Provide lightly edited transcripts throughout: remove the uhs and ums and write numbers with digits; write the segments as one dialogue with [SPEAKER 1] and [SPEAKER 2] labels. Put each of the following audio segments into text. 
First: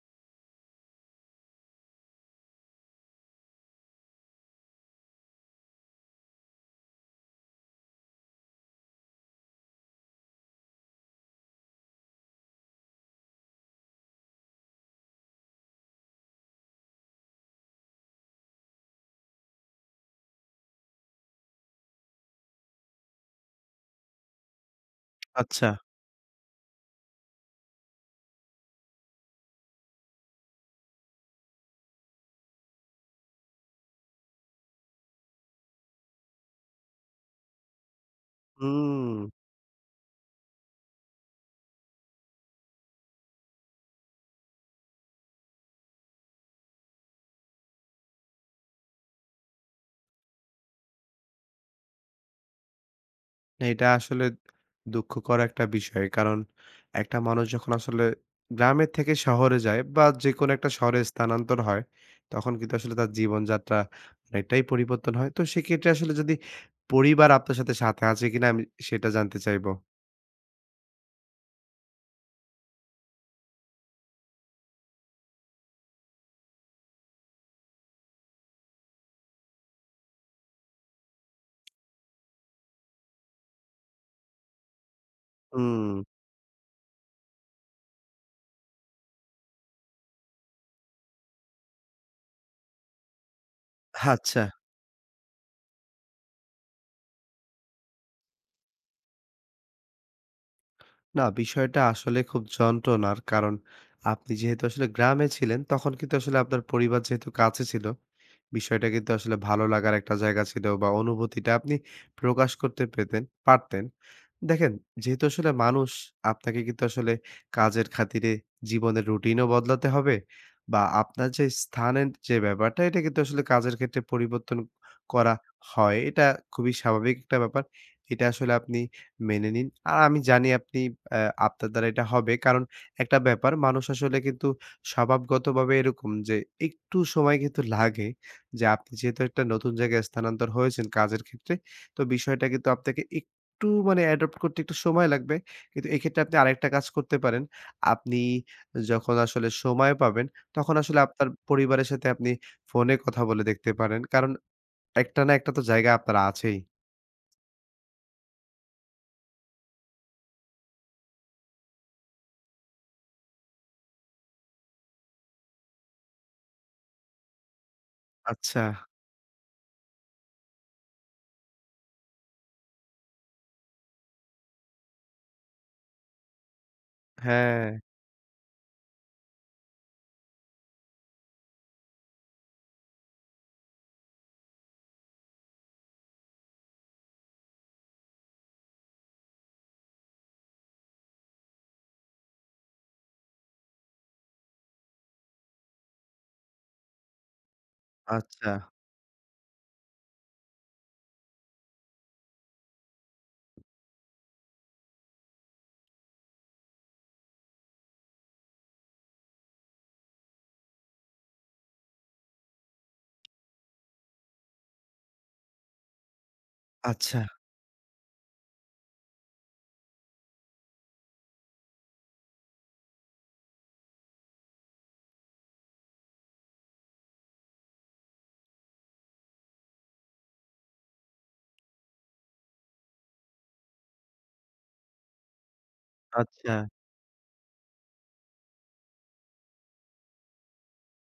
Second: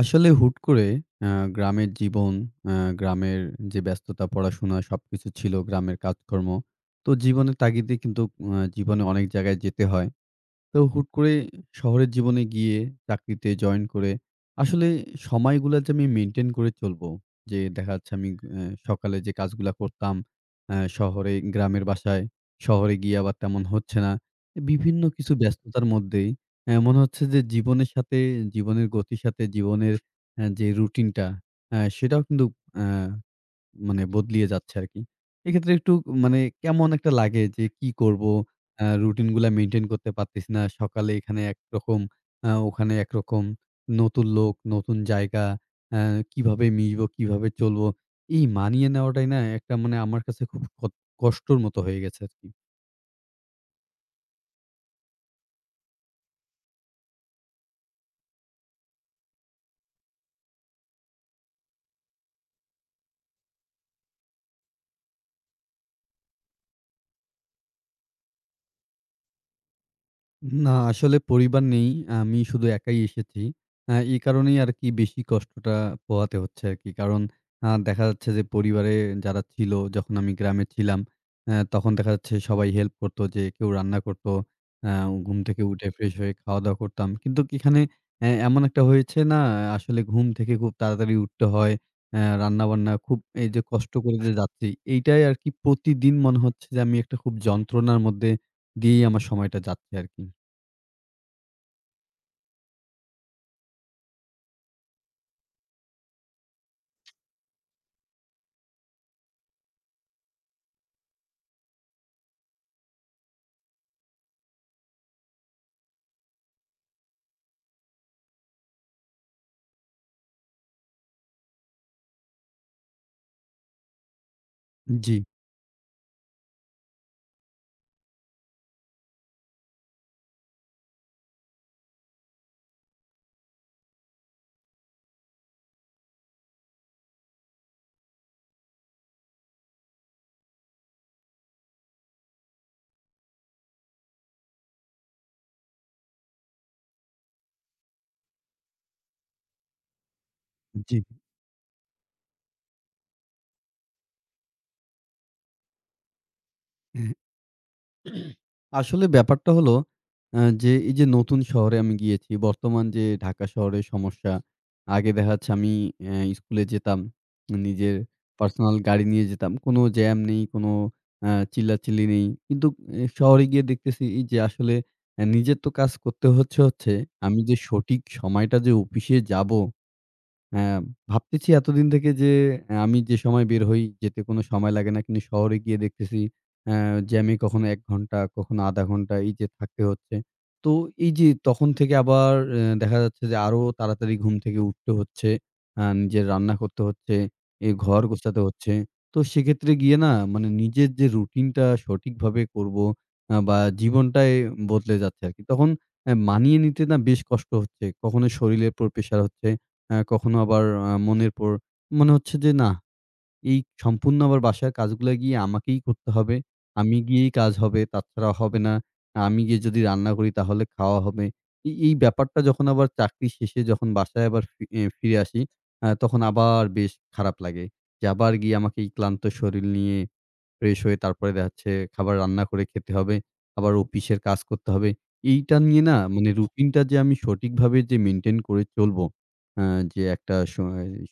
[SPEAKER 1] আসলে হুট করে আ গ্রামের জীবন, আ গ্রামের যে ব্যস্ততা, পড়াশোনা সবকিছু ছিল, গ্রামের কাজকর্ম। তো জীবনের তাগিদে কিন্তু জীবনে অনেক জায়গায় যেতে হয়। তো হুট করে শহরের জীবনে গিয়ে চাকরিতে জয়েন করে আসলে সময়গুলা যে আমি মেইনটেইন করে চলবো। যে দেখা যাচ্ছে আমি সকালে যে কাজগুলা করতাম শহরে গ্রামের বাসায়, শহরে গিয়ে আবার তেমন হচ্ছে না। বিভিন্ন কিছু
[SPEAKER 2] আচ্ছা।
[SPEAKER 1] ব্যস্ততার মধ্যেই মনে হচ্ছে যে জীবনের সাথে জীবনের গতির সাথে জীবনের যে রুটিনটা সেটাও কিন্তু অ্যা মানে বদলিয়ে যাচ্ছে আরকি। এক্ষেত্রে একটু মানে কেমন একটা লাগে যে কি করব?
[SPEAKER 2] হুম।
[SPEAKER 1] রুটিন গুলা মেইনটেইন করতে পারতেছি না। সকালে এখানে একরকম, ওখানে একরকম। নতুন লোক, নতুন জায়গা। আ কিভাবে মিশবো, কিভাবে চলবো? এই মানিয়ে নেওয়াটাই না একটা মানে আমার কাছে খুব কষ্টর মতো হয়ে গেছে আরকি।
[SPEAKER 2] এটা আসলে দুঃখকর একটা বিষয়। কারণ একটা মানুষ যখন আসলে গ্রামের থেকে শহরে যায় বা যেকোনো একটা শহরে স্থানান্তর হয়, তখন কিন্তু আসলে তার জীবনযাত্রা অনেকটাই পরিবর্তন হয়। তো সেক্ষেত্রে আসলে যদি পরিবার আপনার সাথে, সাথে আছে কিনা আমি সেটা জানতে চাইবো?
[SPEAKER 1] না, আসলে পরিবার নেই। আমি শুধু একাই এসেছি। এই কারণেই আরকি বেশি কষ্টটা পোহাতে হচ্ছে আরকি। কারণ দেখা যাচ্ছে যে পরিবারে যারা ছিল যখন আমি গ্রামে ছিলাম, তখন দেখা যাচ্ছে সবাই হেল্প করতো যে কেউ রান্না করত। আ ঘুম থেকে উঠে
[SPEAKER 2] হুম।
[SPEAKER 1] ফ্রেশ হয়ে খাওয়া-দাওয়া করতাম। কিন্তু এখানে এমন একটা হয়েছে না আসলে ঘুম থেকে খুব তাড়াতাড়ি উঠতে হয়। রান্না-বান্না খুব এই যে কষ্ট করে যে
[SPEAKER 2] আচ্ছা।
[SPEAKER 1] যাচ্ছি, এইটাই আরকি প্রতিদিন মনে হচ্ছে যে আমি একটা খুব যন্ত্রণার মধ্যে দিয়েই আমার সময়টা যাচ্ছে আরকি।
[SPEAKER 2] না বিষয়টা আসলে খুব যন্ত্রণার। কারণ আপনি যেহেতু আসলে গ্রামে ছিলেন তখন কিন্তু আসলে আপনার পরিবার যেহেতু কাছে ছিল বিষয়টা কিন্তু আসলে ভালো লাগার একটা জায়গা ছিল বা অনুভূতিটা আপনি প্রকাশ করতে পেতেন পারতেন। দেখেন, যেহেতু আসলে মানুষ আপনাকে কিন্তু আসলে কাজের খাতিরে জীবনের রুটিনও বদলাতে হবে বা আপনার যে স্থানের যে ব্যাপারটা এটা কিন্তু আসলে কাজের ক্ষেত্রে পরিবর্তন
[SPEAKER 1] জি,
[SPEAKER 2] করা হয়। এটা খুবই স্বাভাবিক একটা ব্যাপার। এটা আসলে আপনি মেনে নিন। আর আমি জানি আপনি অ্যা আপনার দ্বারা এটা হবে। কারণ একটা ব্যাপার মানুষ আসলে কিন্তু স্বভাবগতভাবে এরকম যে একটু সময় কিন্তু লাগে যে আপনি যেহেতু একটা নতুন জায়গায় স্থানান্তর হয়েছেন কাজের ক্ষেত্রে, তো বিষয়টা কিন্তু আপনাকে একটু মানে অ্যাডপ্ট করতে একটু সময় লাগবে। কিন্তু এক্ষেত্রে আপনি আরেকটা কাজ করতে পারেন। আপনি যখন আসলে সময় পাবেন, তখন
[SPEAKER 1] জি।
[SPEAKER 2] আসলে আপনার পরিবারের সাথে আপনি ফোনে কথা বলে দেখতে পারেন। কারণ একটা না একটা তো জায়গা আপনার আছেই।
[SPEAKER 1] হ্যাঁ। আসলে ব্যাপারটা হলো যে এই যে নতুন শহরে আমি গিয়েছি। বর্তমান যে ঢাকা শহরের সমস্যা। আগে দেখা যাচ্ছে আমি স্কুলে যেতাম। নিজের
[SPEAKER 2] আচ্ছা,
[SPEAKER 1] পার্সোনাল গাড়ি নিয়ে যেতাম। কোনো জ্যাম নেই, কোনো চিল্লাচিল্লি নেই। কিন্তু এ শহরে গিয়ে দেখতেছি এই যে আসলে নিজের তো কাজ করতে হচ্ছে, হচ্ছে। আমি যে
[SPEAKER 2] হ্যাঁ,
[SPEAKER 1] সঠিক সময়টা যে অফিসে যাব, হ্যাঁ, ভাবতেছি এতদিন থেকে যে আমি যে সময় বের হই, যেতে কোনো সময় লাগে না। কিন্তু শহরে গিয়ে দেখতেছি অ্যা যে আমি কখনো ১ ঘন্টা, কখনো ০.৫ ঘন্টা এই যে থাকতে হচ্ছে। তো এই যে তখন থেকে আবার দেখা যাচ্ছে যে আরো তাড়াতাড়ি ঘুম থেকে উঠতে হচ্ছে। নিজের রান্না করতে হচ্ছে, ঘর জি। গোছাতে
[SPEAKER 2] আচ্ছা,
[SPEAKER 1] হচ্ছে। তো সেক্ষেত্রে গিয়ে না মানে নিজের যে রুটিনটা সঠিকভাবে করব বা জীবনটাই বদলে যাচ্ছে আরকি। তখন মানিয়ে নিতে না বেশ কষ্ট হচ্ছে। কখনো শরীরের উপর প্রেশার হচ্ছে। কখনো আবার আ মনের পর মনে হচ্ছে যে না, এই সম্পূর্ণ আবার বাসার কাজগুলা গিয়ে আমাকেই করতে হবে। আমি
[SPEAKER 2] আচ্ছা,
[SPEAKER 1] গিয়েই কাজ হবে, তাছাড়া হবে না। আমি গিয়ে যদি রান্না করি তাহলে খাওয়া হবে। এই এই ব্যাপারটা যখন আবার চাকরি শেষে যখন বাসায় আবার ফি এ ফিরে আসি, তখন আবার বেশ খারাপ লাগে। যে আবার গিয়ে আমাকে এই ক্লান্ত শরীর নিয়ে ফ্রেশ হয়ে তারপরে দেখা যাচ্ছে খাবার রান্না করে খেতে হবে। আবার অফিসের কাজ করতে হবে। এইটা নিয়ে না মানে
[SPEAKER 2] আচ্ছা।
[SPEAKER 1] রুটিনটা যে আমি সঠিকভাবে যে মেইনটেইন করে চলবো, আ যে একটা স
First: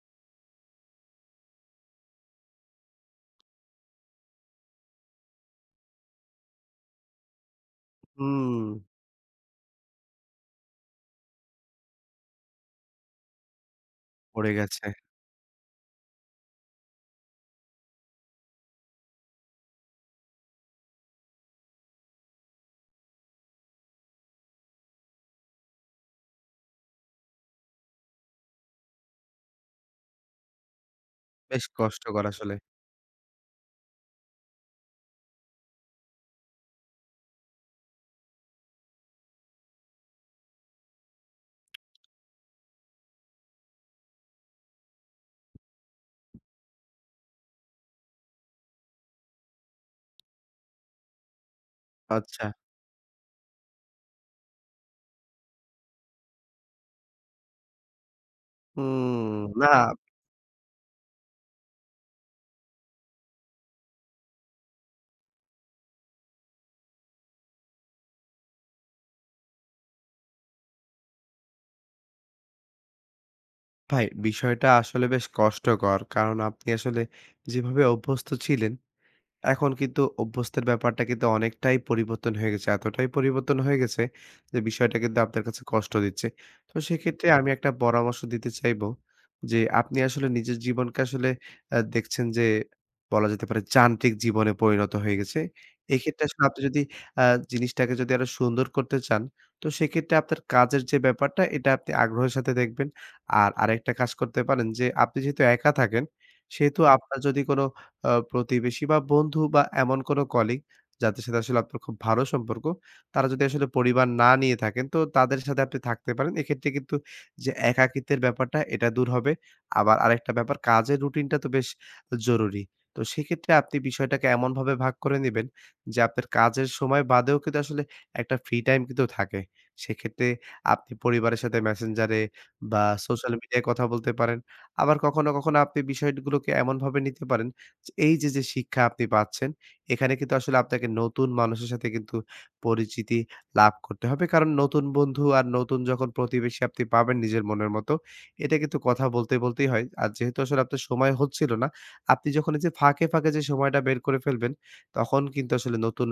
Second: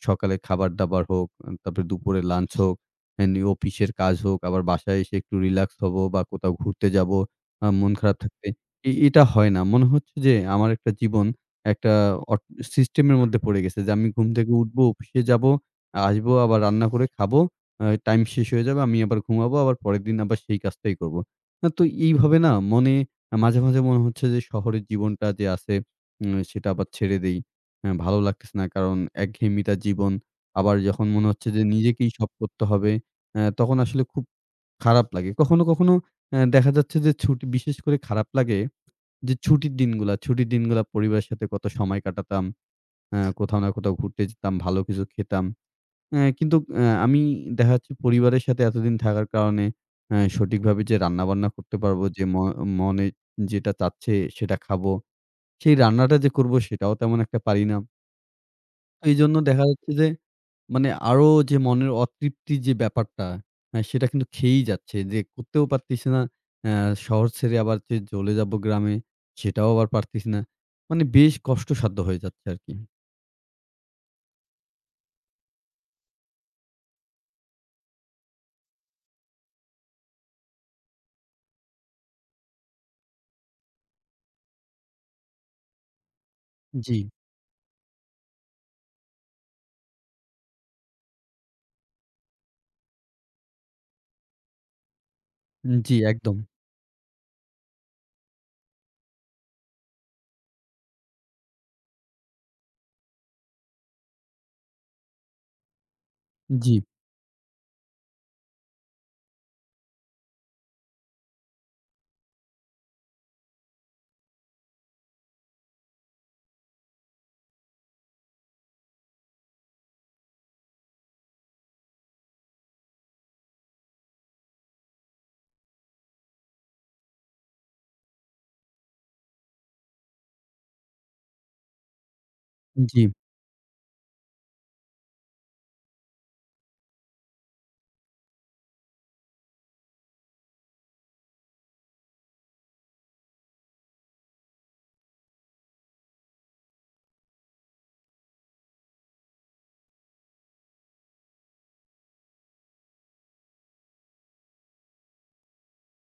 [SPEAKER 1] সকালে খাবার-দাবার হোক, তারপরে দুপুরে লাঞ্চ হোক, এন্ড অফিসের কাজ হোক, আবার বাসায় এসে একটু রিল্যাক্স হবো বা কোথাও ঘুরতে যাবো, মন খারাপ থাকতে।
[SPEAKER 2] হুম।
[SPEAKER 1] এটা হয় না। মনে হচ্ছে যে আমার একটা জীবন একটা অট সিস্টেমের মধ্যে পড়ে গেছে যে আমি ঘুম
[SPEAKER 2] পড়ে
[SPEAKER 1] থেকে উঠবো,
[SPEAKER 2] গেছে।
[SPEAKER 1] অফিসে যাবো, আসবো আবার রান্না করে খাবো। টাইম শেষ হয়ে যাবে। আমি আবার ঘুমাবো। আবার পরের দিন আবার সেই কাজটাই করব। তো এইভাবে না মনে মাঝে, মাঝে মনে হচ্ছে যে শহরের জীবনটা যে আছে সেটা আবার ছেড়ে দেই। হ্যাঁ, ভালো লাগতেছে না। কারণ একঘেয়েমিতা জীবন। আবার যখন মনে হচ্ছে যে
[SPEAKER 2] বেশ
[SPEAKER 1] নিজেকেই
[SPEAKER 2] কষ্টকর
[SPEAKER 1] সব
[SPEAKER 2] আসলে।
[SPEAKER 1] করতে হবে, তখন আসলে খুব খারাপ লাগে। কখনো, কখনো দেখা যাচ্ছে যে ছুটি বিশেষ করে খারাপ লাগে যে ছুটির দিনগুলা, ছুটির দিনগুলা পরিবারের সাথে কত সময় কাটাতাম। কোথাও না কোথাও ঘুরতে যেতাম, ভালো কিছু খেতাম। হ্যাঁ, কিন্তু আমি দেখা যাচ্ছে পরিবারের সাথে এতদিন থাকার কারণে সঠিকভাবে যে রান্নাবান্না করতে পারবো, যে
[SPEAKER 2] আচ্ছা।
[SPEAKER 1] মনে যেটা চাচ্ছে সেটা খাবো। সেই রান্নাটা যে করবো সেটাও তেমন একটা পারি না। তো এইজন্য
[SPEAKER 2] হুম,
[SPEAKER 1] দেখা
[SPEAKER 2] না
[SPEAKER 1] যাচ্ছে যে মানে আরো যে মনের অতৃপ্তির যে ব্যাপারটা, হ্যাঁ, সেটা কিন্তু খেয়েই যাচ্ছে। যে করতেও পারতেছি না। আ শহর ছেড়ে আবার যে চলে যাবো গ্রামে সেটাও আবার পারতেছি না। মানে বেশ কষ্টসাধ্য হয়ে যাচ্ছে আরকি।
[SPEAKER 2] ভাই বিষয়টা আসলে বেশ কষ্টকর। কারণ আপনি আসলে যেভাবে অভ্যস্ত ছিলেন এখন কিন্তু অভ্যস্তের ব্যাপারটা কিন্তু অনেকটাই পরিবর্তন হয়ে গেছে। এতটাই পরিবর্তন হয়ে গেছে যে বিষয়টা কিন্তু আপনার কাছে কষ্ট দিচ্ছে। তো
[SPEAKER 1] জি,
[SPEAKER 2] সেক্ষেত্রে আমি একটা পরামর্শ দিতে চাইবো যে আপনি আসলে নিজের জীবনকে আসলে দেখছেন যে বলা যেতে পারে যান্ত্রিক জীবনে পরিণত হয়ে গেছে।
[SPEAKER 1] জি
[SPEAKER 2] এক্ষেত্রে
[SPEAKER 1] একদম।
[SPEAKER 2] আসলে আপনি যদি আ জিনিসটাকে যদি আরো সুন্দর করতে চান, তো সেক্ষেত্রে আপনার কাজের যে ব্যাপারটা এটা আপনি আগ্রহের সাথে দেখবেন। আর আরেকটা কাজ করতে পারেন যে আপনি যেহেতু একা থাকেন,
[SPEAKER 1] জি,
[SPEAKER 2] সেহেতু আপনার যদি কোন প্রতিবেশী বা বন্ধু বা এমন কোনো কলিগ যাদের সাথে আসলে আপনার খুব ভালো সম্পর্ক, তারা যদি আসলে পরিবার না নিয়ে থাকেন, তো তাদের সাথে আপনি থাকতে পারেন। এক্ষেত্রে কিন্তু যে একাকিত্বের ব্যাপারটা এটা দূর হবে। আবার আরেকটা ব্যাপার কাজের রুটিনটা তো বেশ জরুরি। তো সেক্ষেত্রে আপনি বিষয়টাকে এমনভাবে ভাগ করে নিবেন যে আপনার কাজের সময় বাদেও কিন্তু আসলে একটা ফ্রি টাইম কিন্তু থাকে। সেক্ষেত্রে আপনি পরিবারের সাথে Messenger এ বা
[SPEAKER 1] জি,
[SPEAKER 2] সোশ্যাল মিডিয়ায় কথা বলতে পারেন। আবার কখনো, কখনো আপনি বিষয়গুলোকে এমনভাবে নিতে পারেন এই যে, যে শিক্ষা আপনি পাচ্ছেন, এখানে কিন্তু আসলে আপনাকে নতুন মানুষের সাথে কিন্তু পরিচিতি লাভ করতে হবে। কারণ নতুন বন্ধু আর নতুন যখন প্রতিবেশী আপনি পাবেন নিজের মনের মতো, এটা কিন্তু কথা বলতে, বলতেই হয়। আর যেহেতু আসলে আপনার সময় হচ্ছিল না, আপনি যখন এই যে ফাঁকে, ফাঁকে যে সময়টা বের করে ফেলবেন, তখন কিন্তু আসলে নতুন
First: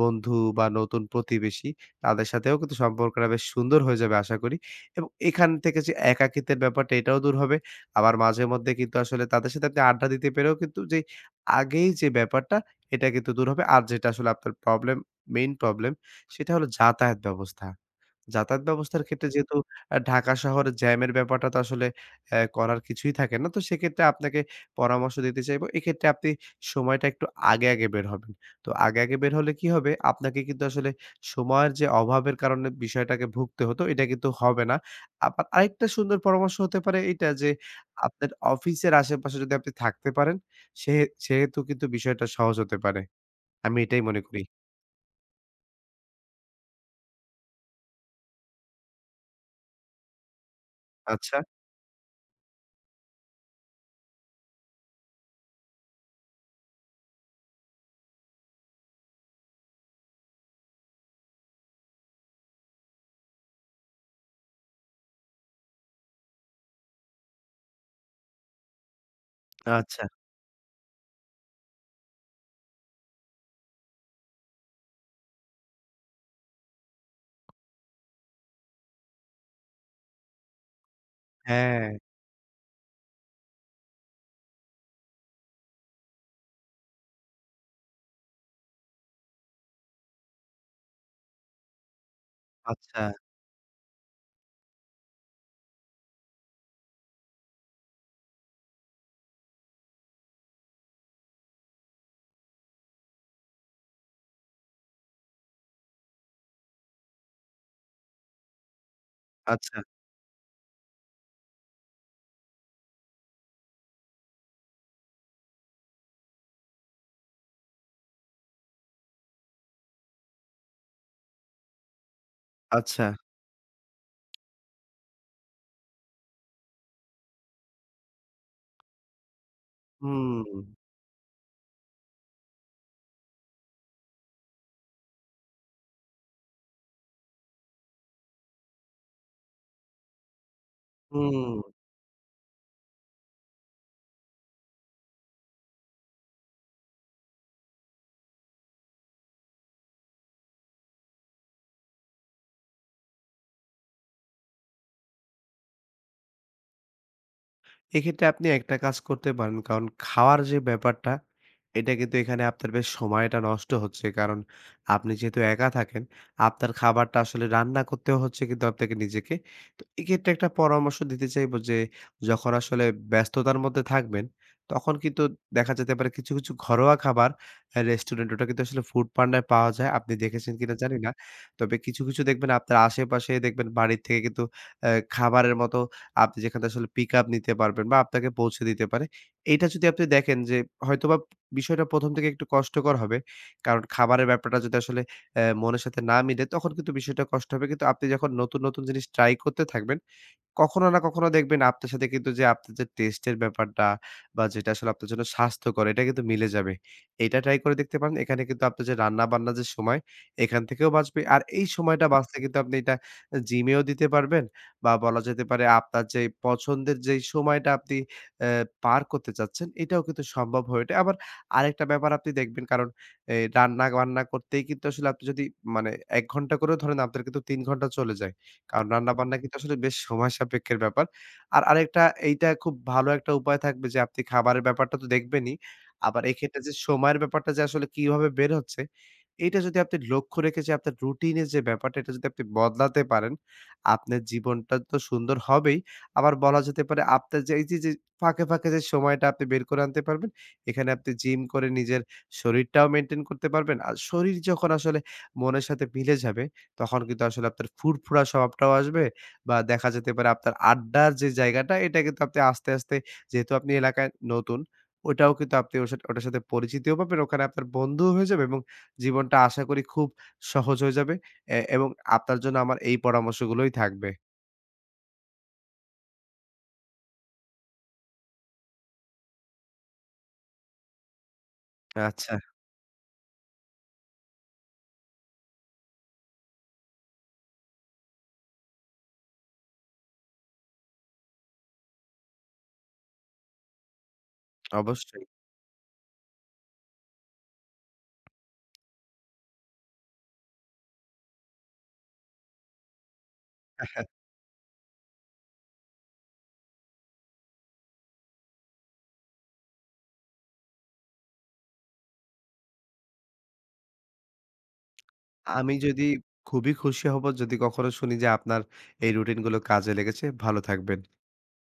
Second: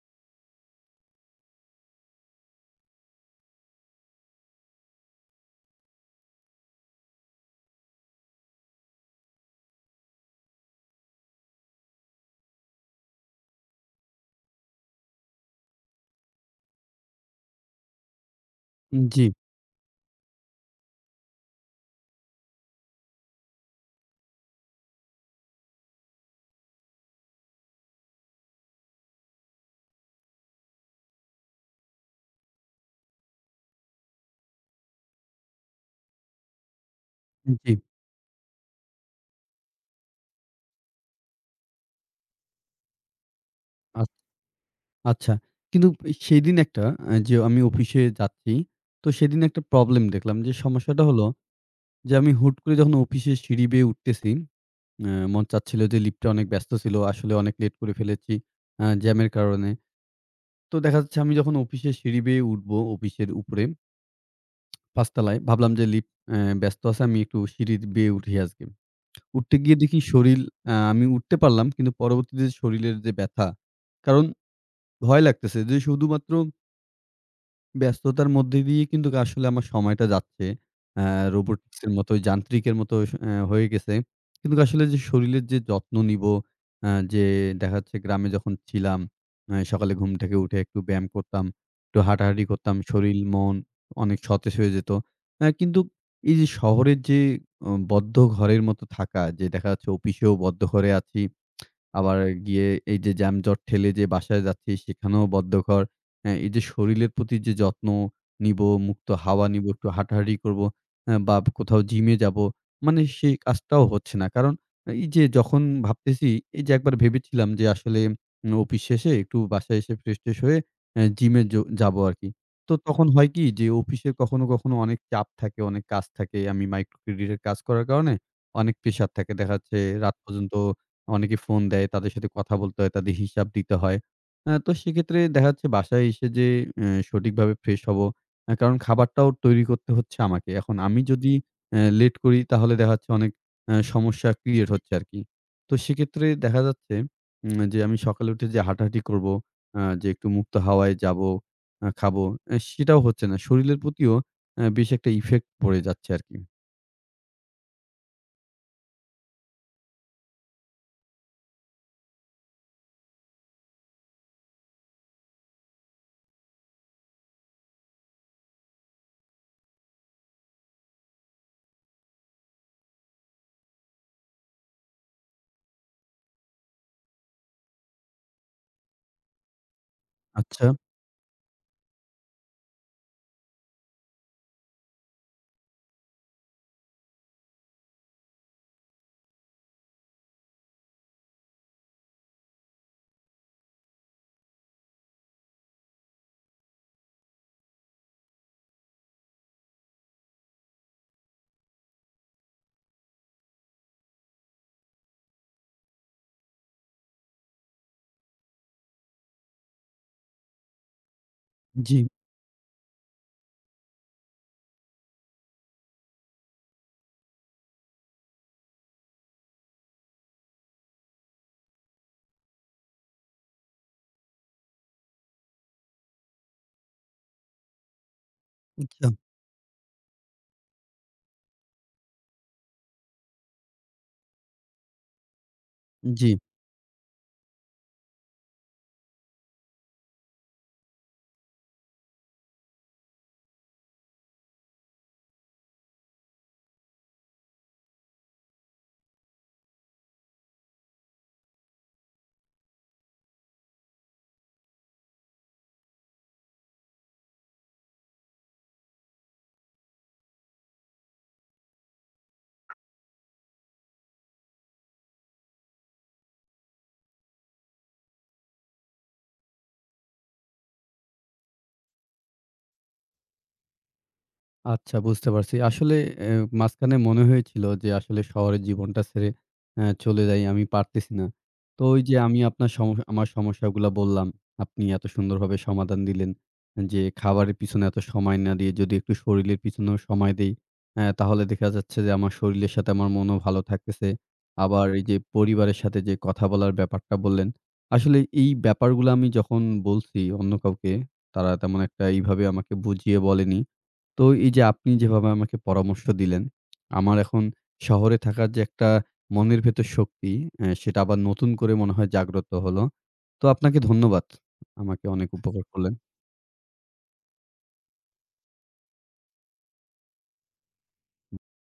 [SPEAKER 2] বন্ধু বা নতুন প্রতিবেশী, তাদের সাথেও কিন্তু সম্পর্কটা বেশ সুন্দর হয়ে যাবে আশা করি। এবং এখান থেকে যে একাকিত্বের ব্যাপারটা, এটাও দূর হবে। আবার মাঝে মধ্যে কিন্তু আসলে তাদের সাথে আপনি আড্ডা দিতে পেরেও কিন্তু যে আগেই যে ব্যাপারটা, এটা কিন্তু দূর হবে। আর যেটা আসলে আপনার প্রবলেম, মেইন প্রবলেম সেটা হলো যাতায়াত ব্যবস্থা। যাতায়াত ব্যবস্থার
[SPEAKER 1] জি,
[SPEAKER 2] ক্ষেত্রে যেহেতু ঢাকা শহরে জ্যামের ব্যাপারটা তো আসলে করার কিছুই থাকে না। তো সেক্ষেত্রে আপনাকে পরামর্শ দিতে চাইবো। এক্ষেত্রে আপনি সময়টা একটু আগে, আগে বের হবেন। তো আগে, আগে বের হলে কি হবে? আপনাকে কিন্তু আসলে সময়ের যে অভাবের কারণে বিষয়টাকে ভুগতে হতো, এটা কিন্তু হবে না। আবার আরেকটা সুন্দর পরামর্শ হতে পারে এইটা যে,
[SPEAKER 1] জি।
[SPEAKER 2] আপনার অফিসের আশেপাশে যদি আপনি থাকতে পারেন, সে সেহেতু কিন্তু বিষয়টা সহজ হতে পারে। আমি এটাই
[SPEAKER 1] আ
[SPEAKER 2] মনে করি।
[SPEAKER 1] আচ্ছা। কিন্তু সেদিন একটা যে আমি অফিসে যাচ্ছি। তো সেদিন একটা প্রবলেম দেখলাম যে সমস্যাটা হলো
[SPEAKER 2] আচ্ছা,
[SPEAKER 1] যে আমি হুট করে যখন অফিসের সিঁড়ি বেয়ে উঠতেছি, মন চাচ্ছিল যে লিফটটা অনেক ব্যস্ত ছিল। আসলে অনেক লেট করে ফেলেছি জ্যামের কারণে। তো দেখা যাচ্ছে আমি যখন অফিসের সিঁড়ি বেয়ে উঠবো অফিসের উপরে ৫ তলায় ভাবলাম যে লিফট ব্যস্ত আছে আমি একটু সিঁড়ি বেয়ে উঠি আজকে। উঠতে গিয়ে দেখি
[SPEAKER 2] আচ্ছা।
[SPEAKER 1] শরীর আমি উঠতে পারলাম কিন্তু পরবর্তীতে শরীরের যে ব্যথা, কারণ ভয় লাগতেছে যে শুধুমাত্র ব্যস্ততার মধ্যে দিয়ে কিন্তু আসলে আমার সময়টা যাচ্ছে। জি।
[SPEAKER 2] হ্যাঁ,
[SPEAKER 1] রোবটিক্সের মতো যান্ত্রিকের মতো স অ্যা হয়ে গেছে। কিন্তু আসলে যে শরীরের যে যত্ন নিবো, যে দেখা যাচ্ছে গ্রামে যখন ছিলাম, সকালে ঘুম থেকে উঠে একটু ব্যায়াম করতাম, একটু হাঁটাহাঁটি করতাম,
[SPEAKER 2] আচ্ছা,
[SPEAKER 1] শরীর মন অনেক সতেজ হয়ে যেত। কিন্তু এই যে শহরের যে বদ্ধ ঘরের মতো থাকা, যে দেখা যাচ্ছে অফিসেও বদ্ধ ঘরে আছি আবার গিয়ে এই যে যানজট ঠেলে যে বাসায় যাচ্ছি সেখানেও বদ্ধকর। হ্যাঁ, এই যে শরীরের প্রতি যে যত্ন নিবো, মুক্ত হাওয়া নিবো,
[SPEAKER 2] আচ্ছা।
[SPEAKER 1] একটু হাঁটাহাঁটি করবো, হ্যাঁ, বা কোথাও জিমে যাবো। মানে সেই কাজটাও হচ্ছে না। কারণ এই যে যখন ভাবতেছি, এই যে একবার ভেবেছিলাম যে আসলে অফিস শেষে একটু বাসায় এসে ফ্রেশ-ট্রেশ হয়ে জিমে যাবো আরকি। তো
[SPEAKER 2] আচ্ছা।
[SPEAKER 1] তখন হয় কি যে অফিসে কখনো, কখনো অনেক চাপ থাকে, অনেক কাজ থাকে। আমি মাইক্রো ক্রেডিটের কাজ করার কারণে অনেক প্রেশার থাকে। দেখা যাচ্ছে রাত
[SPEAKER 2] হুম,
[SPEAKER 1] পর্যন্ত অনেকে ফোন দেয়, তাদের সাথে কথা বলতে হয়, তাদের হিসাব দিতে হয়। তো সেক্ষেত্রে দেখা যাচ্ছে বাসায় এসে যে সঠিকভাবে ফ্রেশ হবো, কারণ খাবারটাও তৈরি করতে হচ্ছে আমাকে। এখন আমি যদি
[SPEAKER 2] হুম।
[SPEAKER 1] লেট করি তাহলে দেখা যাচ্ছে অনেক সমস্যা ক্রিয়েট হচ্ছে আরকি। তো সেক্ষেত্রে দেখা যাচ্ছে যে আমি সকালে উঠে যে হাঁটাহাঁটি করবো, যে একটু মুক্ত হাওয়ায় যাবো, খাবো, সেটাও হচ্ছে না। শরীরের প্রতিও বেশ একটা ইফেক্ট পড়ে যাচ্ছে আরকি।
[SPEAKER 2] এক্ষেত্রে আপনি একটা কাজ করতে পারেন। কারণ খাওয়ার যে ব্যাপারটা, এটা কিন্তু এখানে আপনার বেশ সময়টা নষ্ট হচ্ছে। কারণ আপনি যেহেতু একা থাকেন, আপনার খাবারটা আসলে রান্না করতেও হচ্ছে কিন্তু আপনাকে নিজেকে। তো এক্ষেত্রে একটা পরামর্শ দিতে চাইবো যে, যখন আসলে ব্যস্ততার মধ্যে থাকবেন, তখন কিন্তু দেখা যেতে পারে কিছু, কিছু ঘরোয়া খাবার রেস্টুরেন্ট ওটা কিন্তু আসলে ফুড পান্ডায় পাওয়া যায়। আপনি দেখেছেন
[SPEAKER 1] আচ্ছা,
[SPEAKER 2] কিনা জানি না। তবে কিছু, কিছু দেখবেন আপনার আশেপাশে দেখবেন বাড়ির থেকে কিন্তু অ্যা খাবারের মতো আপনি যেখানে আসলে পিকআপ নিতে পারবেন বা আপনাকে পৌঁছে দিতে পারে। এইটা যদি আপনি দেখেন যে হয়তোবা বিষয়টা ১ম থেকে একটু কষ্টকর হবে। কারণ খাবারের ব্যাপারটা যদি আসলে মনের সাথে না মিলে তখন কিন্তু বিষয়টা কষ্ট হবে। কিন্তু আপনি যখন নতুন, নতুন জিনিস ট্রাই করতে থাকবেন কখনো না কখনো দেখবেন আপনার সাথে কিন্তু যে আপনার যে টেস্টের ব্যাপারটা বা যেটা আসলে আপনার জন্য স্বাস্থ্যকর এটা কিন্তু মিলে যাবে। এটা ট্রাই করে দেখতে পারেন। এখানে কিন্তু আপনার যে রান্না-বান্না যে সময় এখান থেকেও বাঁচবে। আর এই
[SPEAKER 1] জি,
[SPEAKER 2] সময়টা হুম। বাঁচতে কিন্তু আপনি এটা জিমেও দিতে পারবেন বা বলা যেতে পারে আপনার যে পছন্দের যেই সময়টা আপনি অ্যা পার করতে চাচ্ছেন এটাও কিন্তু সম্ভব হয়ে ওঠে। আবার আরেকটা ব্যাপার আপনি দেখবেন কারণ এই রান্না-বান্না করতেই কিন্তু আসলে আপনি যদি মানে ১ ঘন্টা করেও ধরেন আপনার কিন্তু ৩ ঘন্টা চলে যায়। কারণ
[SPEAKER 1] আচ্ছা,
[SPEAKER 2] রান্নাবান্না কিন্তু আসলে বেশ সময় সাপেক্ষের ব্যাপার। আর আরেকটা এইটা খুব ভালো একটা উপায় থাকবে যে আপনি খাবারের ব্যাপারটা তো দেখবেনই। আবার
[SPEAKER 1] জি।
[SPEAKER 2] এক্ষেত্রে যে সময়ের ব্যাপারটা যে আসলে কিভাবে বের হচ্ছে, এইটা যদি আপনি লক্ষ্য রেখে যে আপনার রুটিনের যে ব্যাপারটা এটা যদি আপনি বদলাতে পারেন, আপনার জীবনটা তো সুন্দর হবেই। আবার বলা যেতে পারে আপনার যে এই যে, যে ফাঁকে, ফাঁকে যে সময়টা আপনি বের করে আনতে পারবেন, এখানে আপনি জিম করে নিজের শরীরটাও মেইনটেইন করতে পারবেন। আর শরীর যখন আসলে মনের সাথে মিলে যাবে তখন কিন্তু আসলে আপনার ফুরফুরা স্বভাবটাও আসবে বা দেখা যেতে পারে আপনার আড্ডার যে জায়গাটা এটা কিন্তু আপনি আস্তে, আস্তে যেহেতু আপনি এলাকায় নতুন, ওটাও কিন্তু আপনি ওর সাথে ওটার সাথে পরিচিতিও পাবেন। ওখানে আপনার বন্ধুও হয়ে যাবে এবং জীবনটা আশা করি খুব সহজ হয়ে যাবে। এবং আপনার জন্য আমার এই পরামর্শগুলোই থাকবে।
[SPEAKER 1] আচ্ছা বুঝতে পারছি। আসলে অ্যা মাঝখানে মনে হয়েছিল যে আসলে শহরের জীবনটা ছেড়ে চলে যাই, আমি পারতেছি না। তো ওই যে
[SPEAKER 2] আচ্ছা,
[SPEAKER 1] আমি আপনার সম আমার সমস্যাগুলা বললাম, আপনি এত সুন্দরভাবে সমাধান দিলেন যে খাবারের পিছনে এত সময় না দিয়ে যদি একটু শরীরের পিছনেও সময় দেই, তাহলে দেখা যাচ্ছে যে আমার শরীরের সাথে আমার মনও ভালো থাকতেছে। আবার এই যে
[SPEAKER 2] অবশ্যই।
[SPEAKER 1] পরিবারের সাথে যে কথা বলার ব্যাপারটা বললেন, আসলে এই ব্যাপারগুলা আমি যখন বলছি অন্য কাউকে, তারা তেমন একটা এইভাবে আমাকে বুঝিয়ে বলেনি। তো এই যে আপনি যেভাবে আমাকে পরামর্শ দিলেন, আমার এখন শহরে থাকার যে একটা মনের ভেতর শক্তি, সেটা আবার নতুন করে মনে হয় জাগ্রত হলো। তো আপনাকে ধন্যবাদ। আমাকে অনেক উপকার
[SPEAKER 2] আমি
[SPEAKER 1] করলেন।
[SPEAKER 2] যদি খুবই খুশি হব যদি কখনো শুনি যে আপনার এই রুটিনগুলো কাজে লেগেছে। ভালো থাকবেন।